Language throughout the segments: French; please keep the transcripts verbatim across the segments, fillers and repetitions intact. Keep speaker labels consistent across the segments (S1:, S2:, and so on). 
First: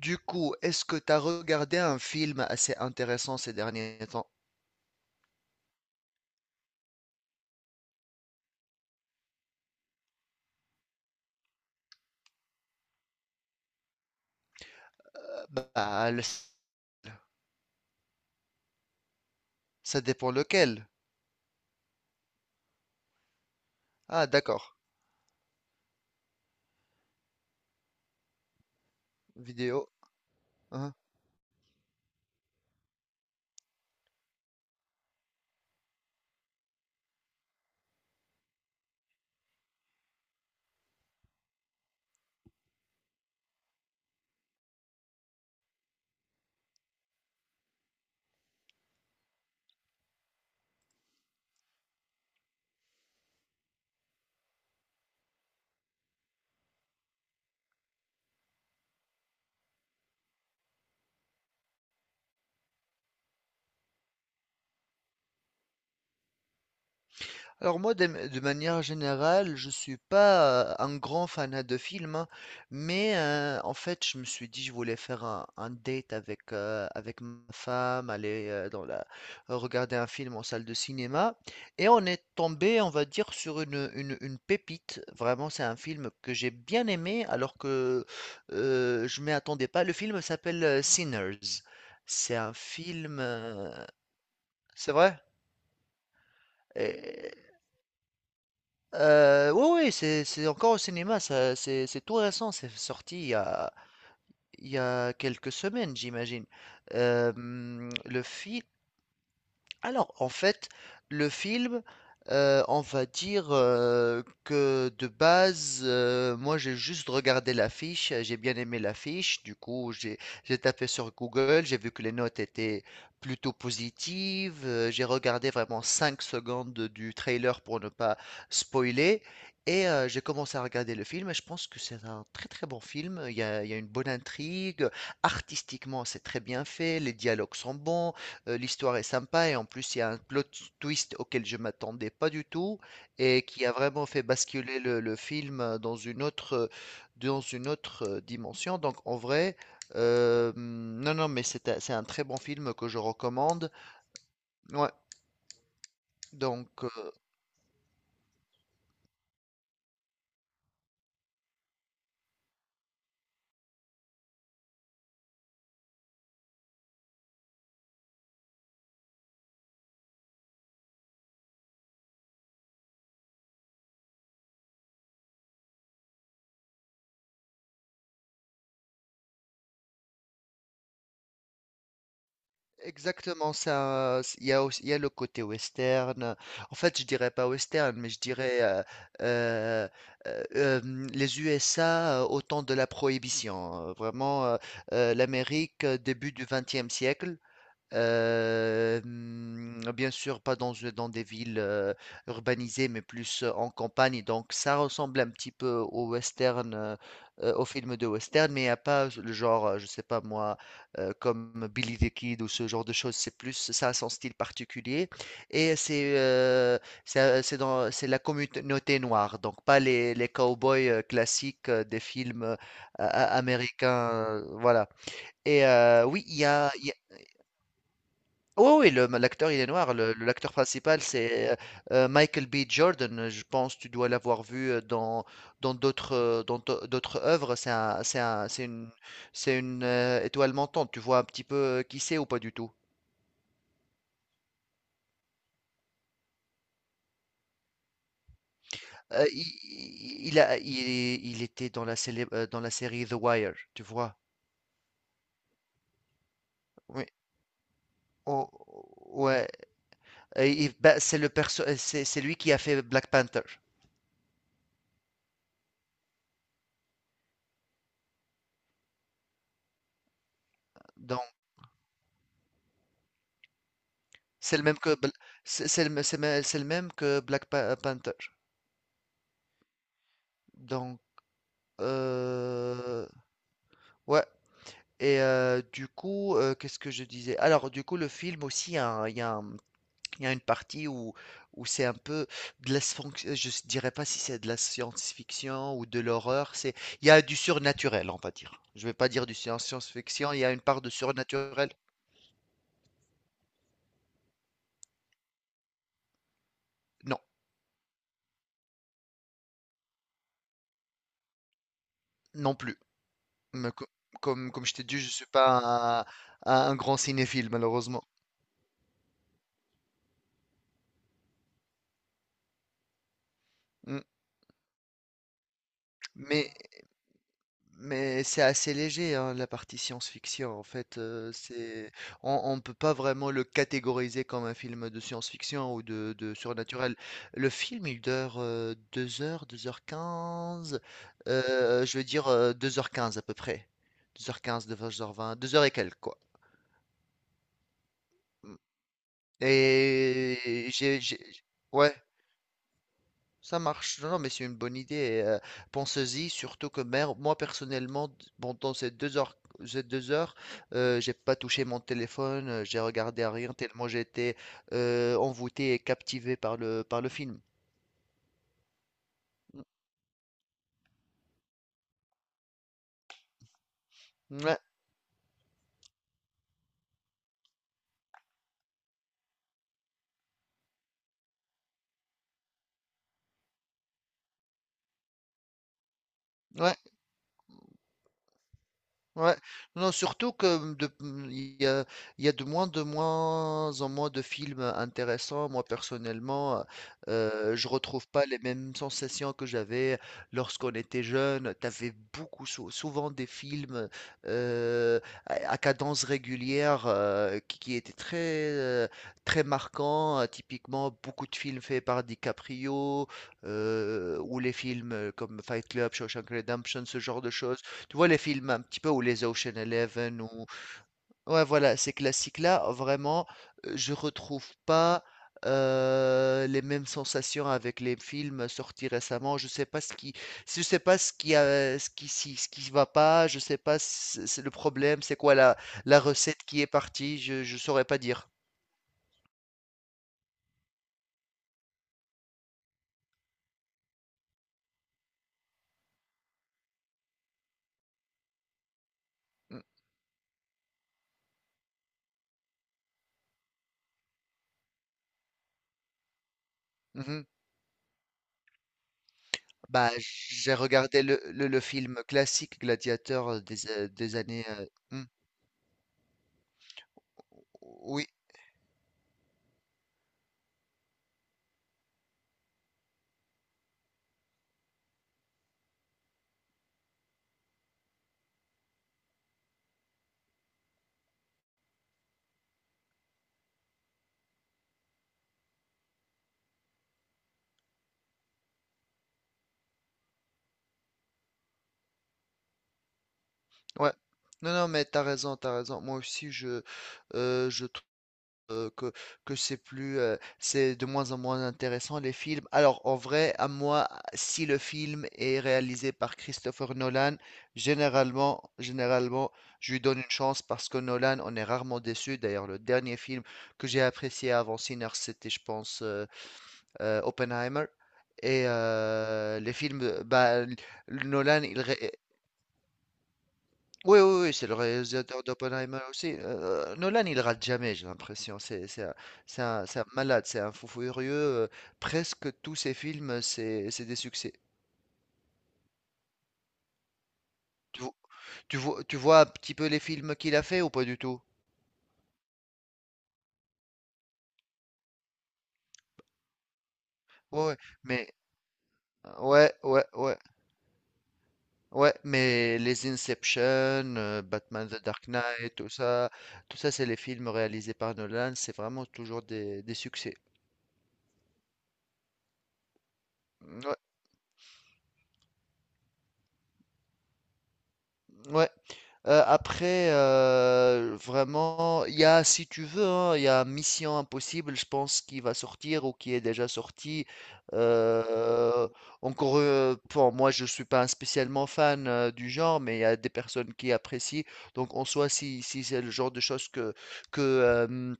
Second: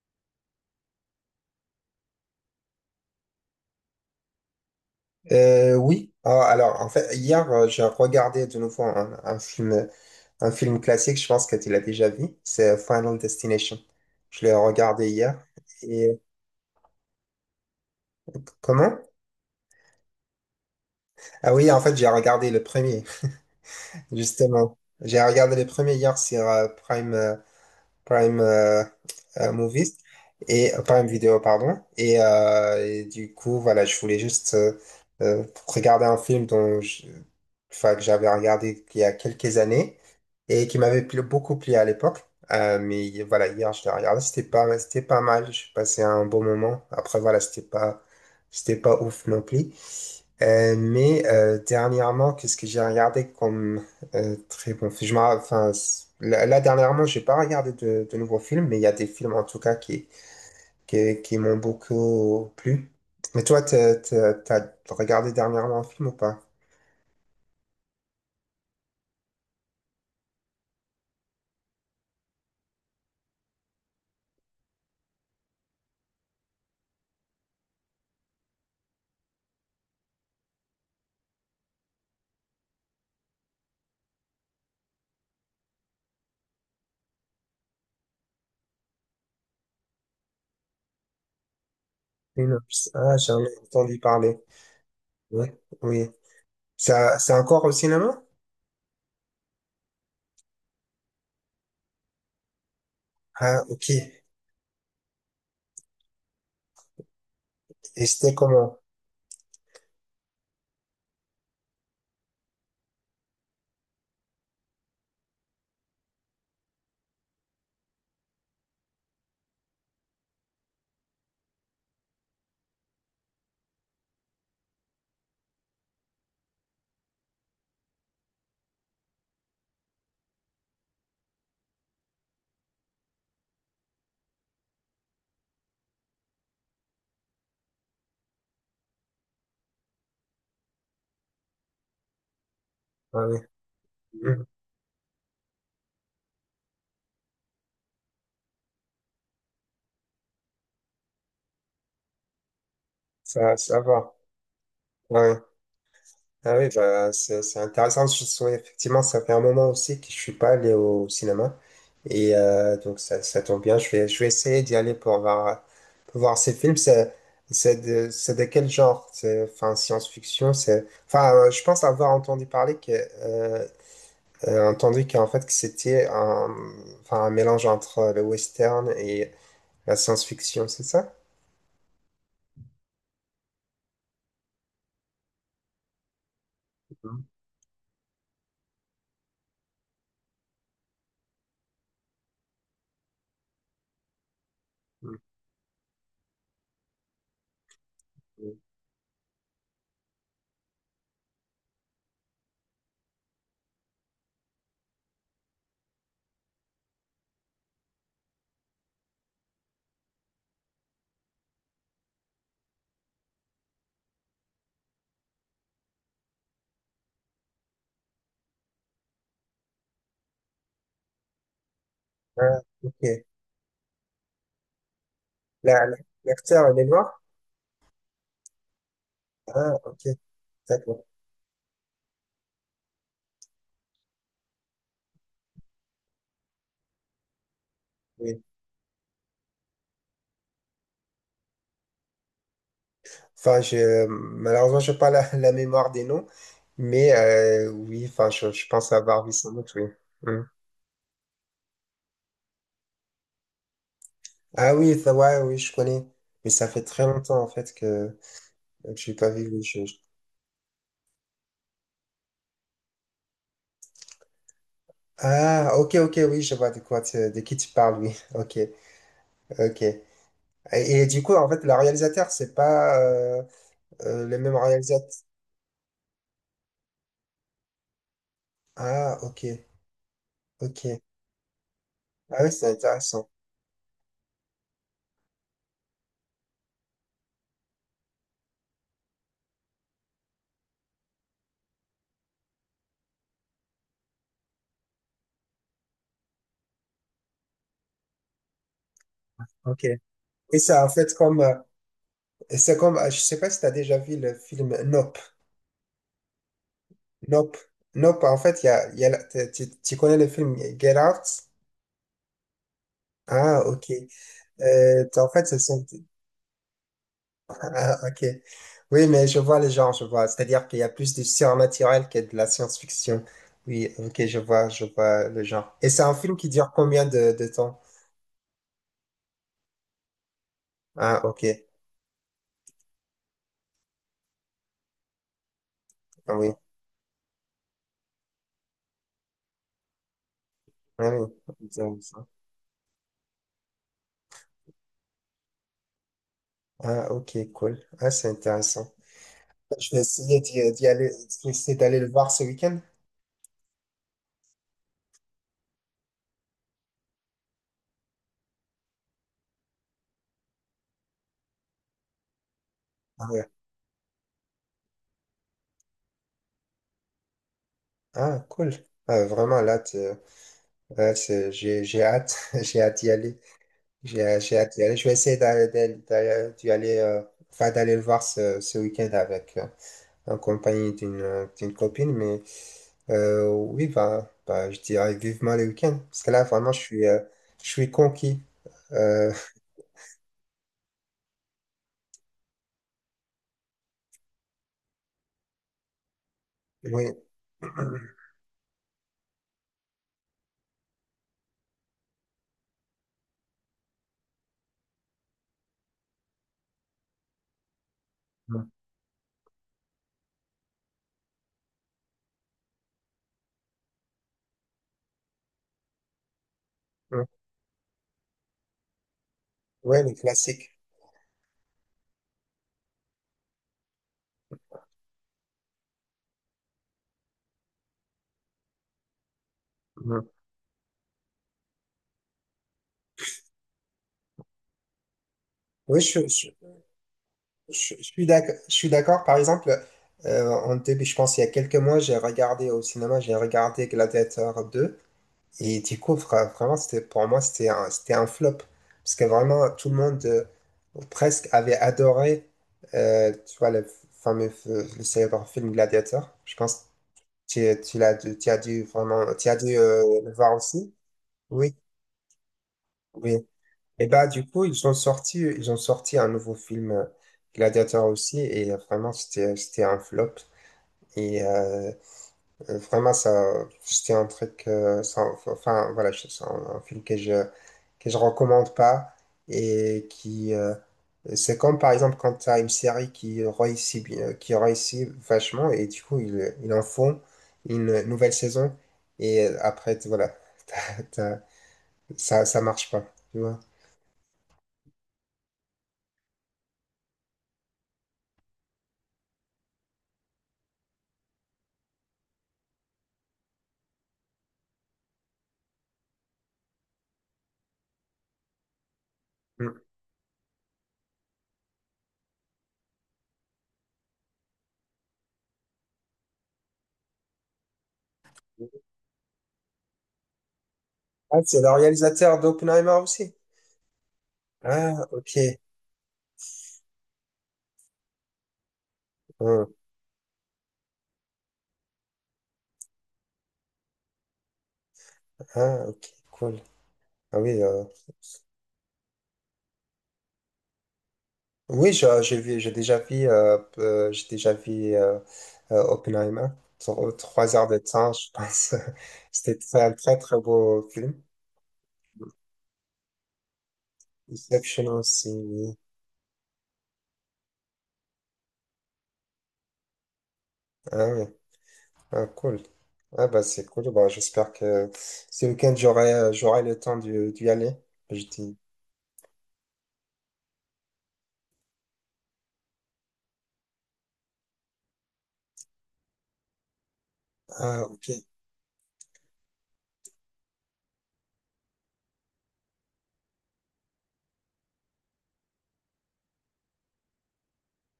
S1: Du coup, est-ce que tu as regardé un film assez intéressant ces derniers temps?
S2: Euh, oui. Ah, alors en fait hier, euh, j'ai regardé de nouveau un, un film un film classique, je pense que tu l'as déjà vu, c'est Final Destination. Je l'ai regardé hier.
S1: Euh, Bah,
S2: Et
S1: le-
S2: comment?
S1: Ça dépend lequel.
S2: Ah oui, en fait j'ai regardé le premier,
S1: Ah, d'accord.
S2: justement. J'ai regardé le premier hier sur euh, Prime euh, Prime euh, euh,
S1: Vidéo.
S2: Movies et euh,
S1: Hein.
S2: Prime Video, pardon. Et, euh, et du coup, voilà, je voulais juste euh, euh, regarder un film dont je- enfin, que j'avais regardé il y a quelques années et qui m'avait plu- beaucoup plu à l'époque. Euh, mais voilà, hier, je l'ai regardé, c'était pas, c'était pas mal. J'ai passé un bon moment. Après, voilà, c'était pas, c'était pas ouf non plus. Euh, mais euh, dernièrement, qu'est-ce que j'ai regardé comme euh, très bon film. Je m'en- enfin, c- là, là, dernièrement, j'ai pas regardé de, de nouveaux films, mais il y a des films en tout cas qui, qui, qui m'ont beaucoup plu. Mais toi, t'as, t'as- t'as regardé dernièrement un film ou pas?
S1: Alors moi, de, de manière générale, je suis pas euh, un grand fanat de films, hein, mais euh, en fait, je me suis dit, je voulais faire un, un date avec, euh, avec ma femme, aller euh, dans la, regarder un film en salle de cinéma, et on est tombé, on va dire, sur une, une, une pépite. Vraiment, c'est un film que j'ai bien aimé, alors que euh, je m'y attendais pas. Le film s'appelle euh, Sinners. C'est un
S2: Synopsis. Ah,
S1: film,
S2: j'en ai
S1: euh,
S2: entendu parler.
S1: c'est vrai?
S2: Oui, oui. Ça, c'est encore au cinéma?
S1: Euh, oui, ouais, c'est, c'est encore au cinéma, ça, c'est, c'est tout récent, c'est sorti il y
S2: Ah,
S1: a,
S2: ok.
S1: il y a quelques semaines, j'imagine. Euh, hum,
S2: Et
S1: le
S2: c'était
S1: film,
S2: comment?
S1: alors, en fait, le film, euh, on va dire euh, que de base, euh, moi j'ai juste regardé l'affiche, euh, j'ai bien aimé l'affiche, du coup j'ai j'ai tapé sur Google, j'ai vu que les notes étaient plutôt positives, euh, j'ai regardé vraiment cinq secondes du trailer pour ne pas spoiler, et euh, j'ai commencé à regarder le film, et je pense que c'est un très très bon film, il y a, il y a une bonne intrigue, artistiquement c'est très bien fait, les dialogues sont bons. Euh, l'histoire est sympa et en plus il y a un plot twist auquel je m'attendais pas du tout
S2: Ah, oui.
S1: et qui a vraiment fait
S2: Mhm.
S1: basculer le, le film euh, dans une autre, euh, dans une autre euh, dimension. Donc en vrai, euh, hmm, non, non, mais c'est un, c'est un très bon film que je
S2: Ça,
S1: recommande.
S2: ça va.
S1: Ouais,
S2: Ouais. Ah oui,
S1: donc
S2: bah, c'est c'est intéressant. Je souhaite- effectivement, ça fait un moment aussi que je suis pas allé au cinéma. Et euh, donc, ça, ça tombe bien. Je vais, je vais essayer d'y aller pour voir, pour voir ces films. C'est c'est de, c'est de quel genre? C'est, enfin, science-fiction, c'est... Enfin, euh, je pense avoir entendu parler que... Euh, euh, entendu qu'en fait, que c'était un, enfin, un mélange entre le western et la science-fiction, c'est ça?
S1: exactement ça. c- Il y a aussi, il y a le côté western. En fait, je
S2: Mhm.
S1: dirais pas western, mais je dirais euh, euh, euh, euh, mm, les U S A euh, au temps de la Prohibition. Euh, Vraiment, euh, euh, l'Amérique euh, début du XXe siècle.
S2: Mhm.
S1: Heu, mmh, bien sûr, pas dans euh, dans des villes, heu, urbanisées, mais plus, heu, en campagne, donc ça ressemble un petit peu au western, heu heu, aux films de western, mais il y a pas le genre, heu, je sais pas moi, heu, comme Billy the Kid ou ce genre de choses. C'est plus ça a son style particulier et c'est, heu, ça c'est dans c'est la communauté noire, donc pas les les cowboys boys classiques, heu, des films, heu,
S2: Ah,
S1: a
S2: ok.
S1: a américains, heu, voilà. Et
S2: La- la-
S1: heu, oui, il y a
S2: L'acteur, il est
S1: il y a
S2: noir?
S1: oui, oui, le l'acteur, il est
S2: Ah,
S1: noir.
S2: ok.
S1: Le le L'acteur principal,
S2: D'accord.
S1: c'est, heu heu, Michael B. Jordan. Je pense que tu dois l'avoir vu, heu, dans dans d'autres, heu, dans d'au d'autres œuvres. C'est un c'est
S2: Oui.
S1: un c'est une c'est une, heu, étoile montante. Tu vois un petit peu, heu, qui c'est ou pas du tout?
S2: Enfin, je, malheureusement, je n'ai pas la, la mémoire des noms, mais euh, oui, enfin, je, je pense avoir
S1: Heu,
S2: vu
S1: i
S2: sans doute, oui.
S1: i il
S2: Mm.
S1: a il il était dans la célèbre, heu, dans la série The Wire, tu vois?
S2: Ah oui, ça, ouais, oui, je connais. Mais ça fait très
S1: Oui.
S2: longtemps, en fait, que,
S1: O
S2: que je n'ai pas vu.
S1: Ouais.
S2: Oui, je- je-
S1: Et il bah, c'est le perso heu, c'est c'est lui qui a fait Black Panther.
S2: Ah, ok, ok, oui, je vois de quoi tu- de qui tu parles, oui. Ok, ok. Et, et du
S1: Donc
S2: coup, en fait, le réalisateur, c'est pas euh, euh, le même
S1: c'est le même que
S2: réalisateur.
S1: bl c'est c'est le mê c'est mê c'est le même que Black Pa Panther.
S2: Ah, ok, ok.
S1: Donc,
S2: Ah oui, c'est
S1: euh,
S2: intéressant.
S1: ouais. Et euh, du coup, euh, qu'est-ce que je disais? Alors, du coup, le film aussi, il y a, il y a un- il y a une partie où, où c'est un peu de la, sphonx- je s- dirais pas si c'est de la science-fiction ou de l'horreur. C'est, il y a du surnaturel, on va dire. Je vais pas dire du science-
S2: Ok.
S1: science-fiction. Il y a
S2: Et
S1: une part
S2: ça, en
S1: de
S2: fait, comme, euh,
S1: surnaturel.
S2: c'est comme, je sais pas si tu as déjà vu le film, non.
S1: Non,
S2: Nope. Nope, en fait, il y a, il y a la- t'es- tu tu connais le film Get Out?
S1: non plus.
S2: Ah,
S1: Mais
S2: ok.
S1: co- Comme, comme je t'ai dit,
S2: Euh,
S1: je suis
S2: en fait, ce sont...
S1: pas un, un grand cinéphile,
S2: Ah,
S1: malheureusement.
S2: ok. Oui, mais je vois les genres, je vois. C'est-à-dire qu'il y a plus du surnaturel que de la science-fiction. Oui,
S1: Mm.
S2: ok, je vois, je vois le genre. Et c'est un film qui
S1: Mais
S2: dure combien de, de temps?
S1: Mais c'est assez léger, hein, la partie science-fiction. En fait,
S2: Ah,
S1: euh,
S2: ok.
S1: c'est on, on peut pas vraiment le catégoriser comme un film de science-fiction ou de,
S2: Ah
S1: de
S2: oui.
S1: surnaturel. Le film, il dure euh, deux heures, deux heures quinze.
S2: Ah oui.
S1: Euh, je
S2: Disons
S1: veux
S2: ça.
S1: dire euh, deux heures quinze à peu près. Deux heures quinze, deux heures vingt, deux heures et quelques, quoi.
S2: Ah, ok, cool. Ah, c'est
S1: Mm.
S2: intéressant. Je vais essayer
S1: Et
S2: d'y d'y
S1: j'ai,
S2: aller,
S1: j'ai-
S2: d'essayer
S1: ouais,
S2: d'aller le voir ce week-end.
S1: ça marche. Non, non, mais c'est une bonne idée. Et, euh, pensez-y, surtout que mer- moi, personnellement, d- pendant ces deux heures, ces deux heures, euh, j'ai pas touché mon téléphone, euh, j'ai regardé
S2: Ah,
S1: à
S2: ouais.
S1: rien tellement j'étais euh, envoûté et captivé par le, par le film.
S2: Ah, cool. Ah, vraiment, là, tu- ouais, c'est- j'ai j'ai hâte, j'ai hâte d'y aller. J'ai j'ai
S1: Ouais,
S2: hâte d'y aller. Je vais essayer d'aller d'aller- d'aller- d'y aller, euh, enfin, d'aller le voir ce, ce week-end avec, euh, en compagnie d'une euh, d'une copine. Mais euh, oui, bah, bah, je dirais vivement le week-end. Parce que là, vraiment,
S1: ouais.
S2: je suis, euh, je suis conquis. Euh,
S1: Ouais, non, surtout que de- mmh, il y a, il y a de moins, de moins en moins de films intéressants. Moi, personnellement,
S2: oui.
S1: euh, je retrouve pas les mêmes sensations que j'avais lorsqu'on était jeune. T'avais beaucoup, sou- souvent des films euh, à, à cadence régulière euh, qui, qui étaient très,
S2: Mm,
S1: euh, très marquants. Euh, Typiquement, beaucoup de films faits par DiCaprio euh, ou les films euh, comme Fight Club, Shawshank Redemption, ce genre
S2: mm.
S1: de choses, tu vois les films un petit peu, ou les Ocean
S2: Ouais, le
S1: Eleven ou
S2: classique.
S1: ouais, voilà, ces classiques-là vraiment, euh, je retrouve pas euh, les mêmes sensations avec les films sortis récemment. Je sais pas ce qui,
S2: Mm.
S1: je sais pas ce qui a ce qui si- ce qui va pas, je sais pas, c- c'est le problème, c'est quoi la
S2: Oui,
S1: la
S2: je,
S1: recette
S2: je-
S1: qui est partie, je je saurais
S2: Je,
S1: pas
S2: je suis
S1: dire.
S2: d'ac- je suis d'accord. Par exemple, euh, en début, je pense il y a quelques mois, j'ai regardé au cinéma, j'ai regardé Gladiator deux. Et du coup, vra- vraiment, c'était, pour moi, c'était un, c'était un flop. Parce que
S1: Mm,
S2: vraiment, tout le monde euh, presque avait adoré, euh, tu vois, le fameux, f- le célèbre film Gladiator. Je pense que
S1: mhm.
S2: tu, tu l'as, dû- tu as dû vraiment, tu as dû
S1: Bah,
S2: euh, le
S1: j'ai
S2: voir aussi.
S1: regardé le, le- le
S2: Oui,
S1: film classique Gladiateur
S2: oui.
S1: des, euh,
S2: Et
S1: des
S2: bah
S1: années.
S2: du coup
S1: Euh,
S2: ils ont
S1: hmm.
S2: sorti ils ont sorti un nouveau film euh, Gladiator
S1: Oui,
S2: aussi et euh, vraiment c'était c'était un flop et euh, euh, vraiment ça c'était un truc euh, sans- enfin voilà je- c'est un, un film que je que je recommande pas et qui euh, c'est comme par exemple quand tu as une série qui réussit bien qui réussit vachement et du coup ils ils en font une nouvelle saison et euh, après t- voilà t'as- t'as- ça ça marche pas tu vois.
S1: ouais. Non, non, mais t'as raison, t'as raison. Moi aussi, je, euh, je trouve euh, que, que c'est plus, euh, c'est de moins en moins intéressant les films. Alors, en vrai, à moi, si le film est réalisé par Christopher Nolan, généralement, généralement, je lui donne une chance parce que Nolan, on est rarement déçu. D'ailleurs, le dernier film que j'ai apprécié avant Sinners, c'était, je pense, euh, euh, Oppenheimer. Et euh, les films, bah,
S2: Ah,
S1: Nolan, il,
S2: c'est le
S1: ré-
S2: réalisateur d'Oppenheimer aussi.
S1: oui, oui, oui, c'est le
S2: Ah,
S1: réalisateur
S2: ok.
S1: d'Oppenheimer aussi. Euh, Nolan, il rate jamais, j'ai l'impression. C'est c'est un, c'est un-
S2: Hum.
S1: c'est un malade, c'est un fou furieux. Euh, presque tous ses films, c'est c'est des succès.
S2: Ah, ok, cool. Ah oui,
S1: Tu,
S2: euh,
S1: vo- Tu vois, tu vois un petit peu les films qu'il a fait ou pas du tout?
S2: oui, je- j'ai vu, j'ai déjà vu, euh, euh, j'ai déjà vu euh, euh, Oppenheimer. Tro-
S1: Ouais,
S2: Trois
S1: ouais,
S2: heures de temps,
S1: mais
S2: je pense.
S1: ouais,
S2: C'était très-
S1: ouais,
S2: un très
S1: ouais,
S2: très beau film.
S1: ouais, mais les Inception, euh, Batman The
S2: Inception
S1: Dark
S2: aussi.
S1: Knight, tout
S2: Oui.
S1: ça, tout ça, c'est les films réalisés par Nolan. C'est vraiment toujours des, des succès.
S2: Ah oui, ah, cool. Ah bah c'est
S1: Ouais.
S2: cool. Bah, j'espère que ce week-end j'aurai euh, j'aurai le temps d'y d'y aller. Je
S1: Ouais.
S2: dis.
S1: Euh, après, euh, vraiment, il y a, si tu veux, hein, il y a Mission Impossible, je pense, qui va sortir ou qui est déjà sorti.
S2: Ah ok.
S1: Euh, encore, euh, bon, moi, je suis pas un spécialement fan euh, du genre, mais il y a des personnes qui apprécient. Donc, en soi, si, si c'est le genre de choses que, que, euh,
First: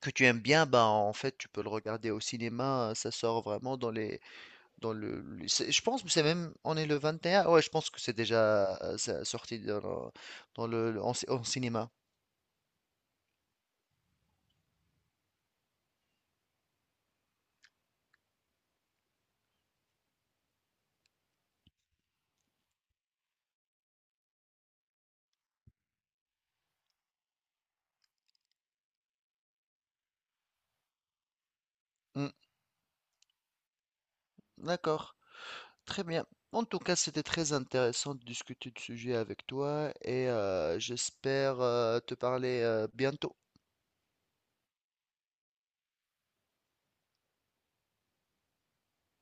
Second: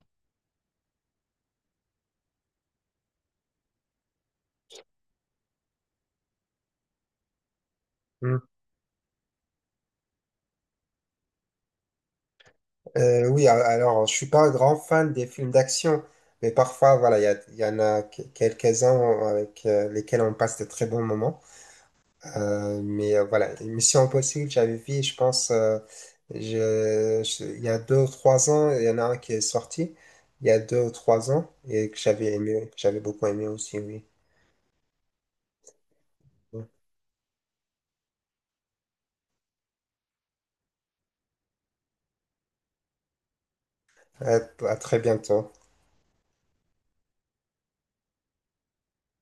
S1: que tu aimes bien, ben, en fait, tu peux le regarder au cinéma. Hein, ça sort vraiment dans les, dans le, le- c'est- je pense que c'est même, on est le vingt et un, ouais, je pense que c'est
S2: Hum.
S1: déjà euh, ça- sorti dans le, dans le- le- en, cin- en cinéma.
S2: Euh, oui, a- alors je suis pas un grand fan des films d'action, mais parfois voilà, il y, a- il y en a que- quelques-uns avec euh, lesquels on passe de très bons moments. Euh, mais euh, voilà, Mission Impossible, j'avais vu, je pense, euh, je- je- il y a deux ou trois ans, il y en a un qui est sorti il y a deux ou trois ans et que
S1: Hmm,
S2: j'avais aimé, que j'avais beaucoup aimé aussi, oui.
S1: d'accord, très bien. En tout cas, c'était très intéressant de discuter de ce sujet avec toi et euh, j'espère euh, te parler euh, bientôt.
S2: À, à très bientôt.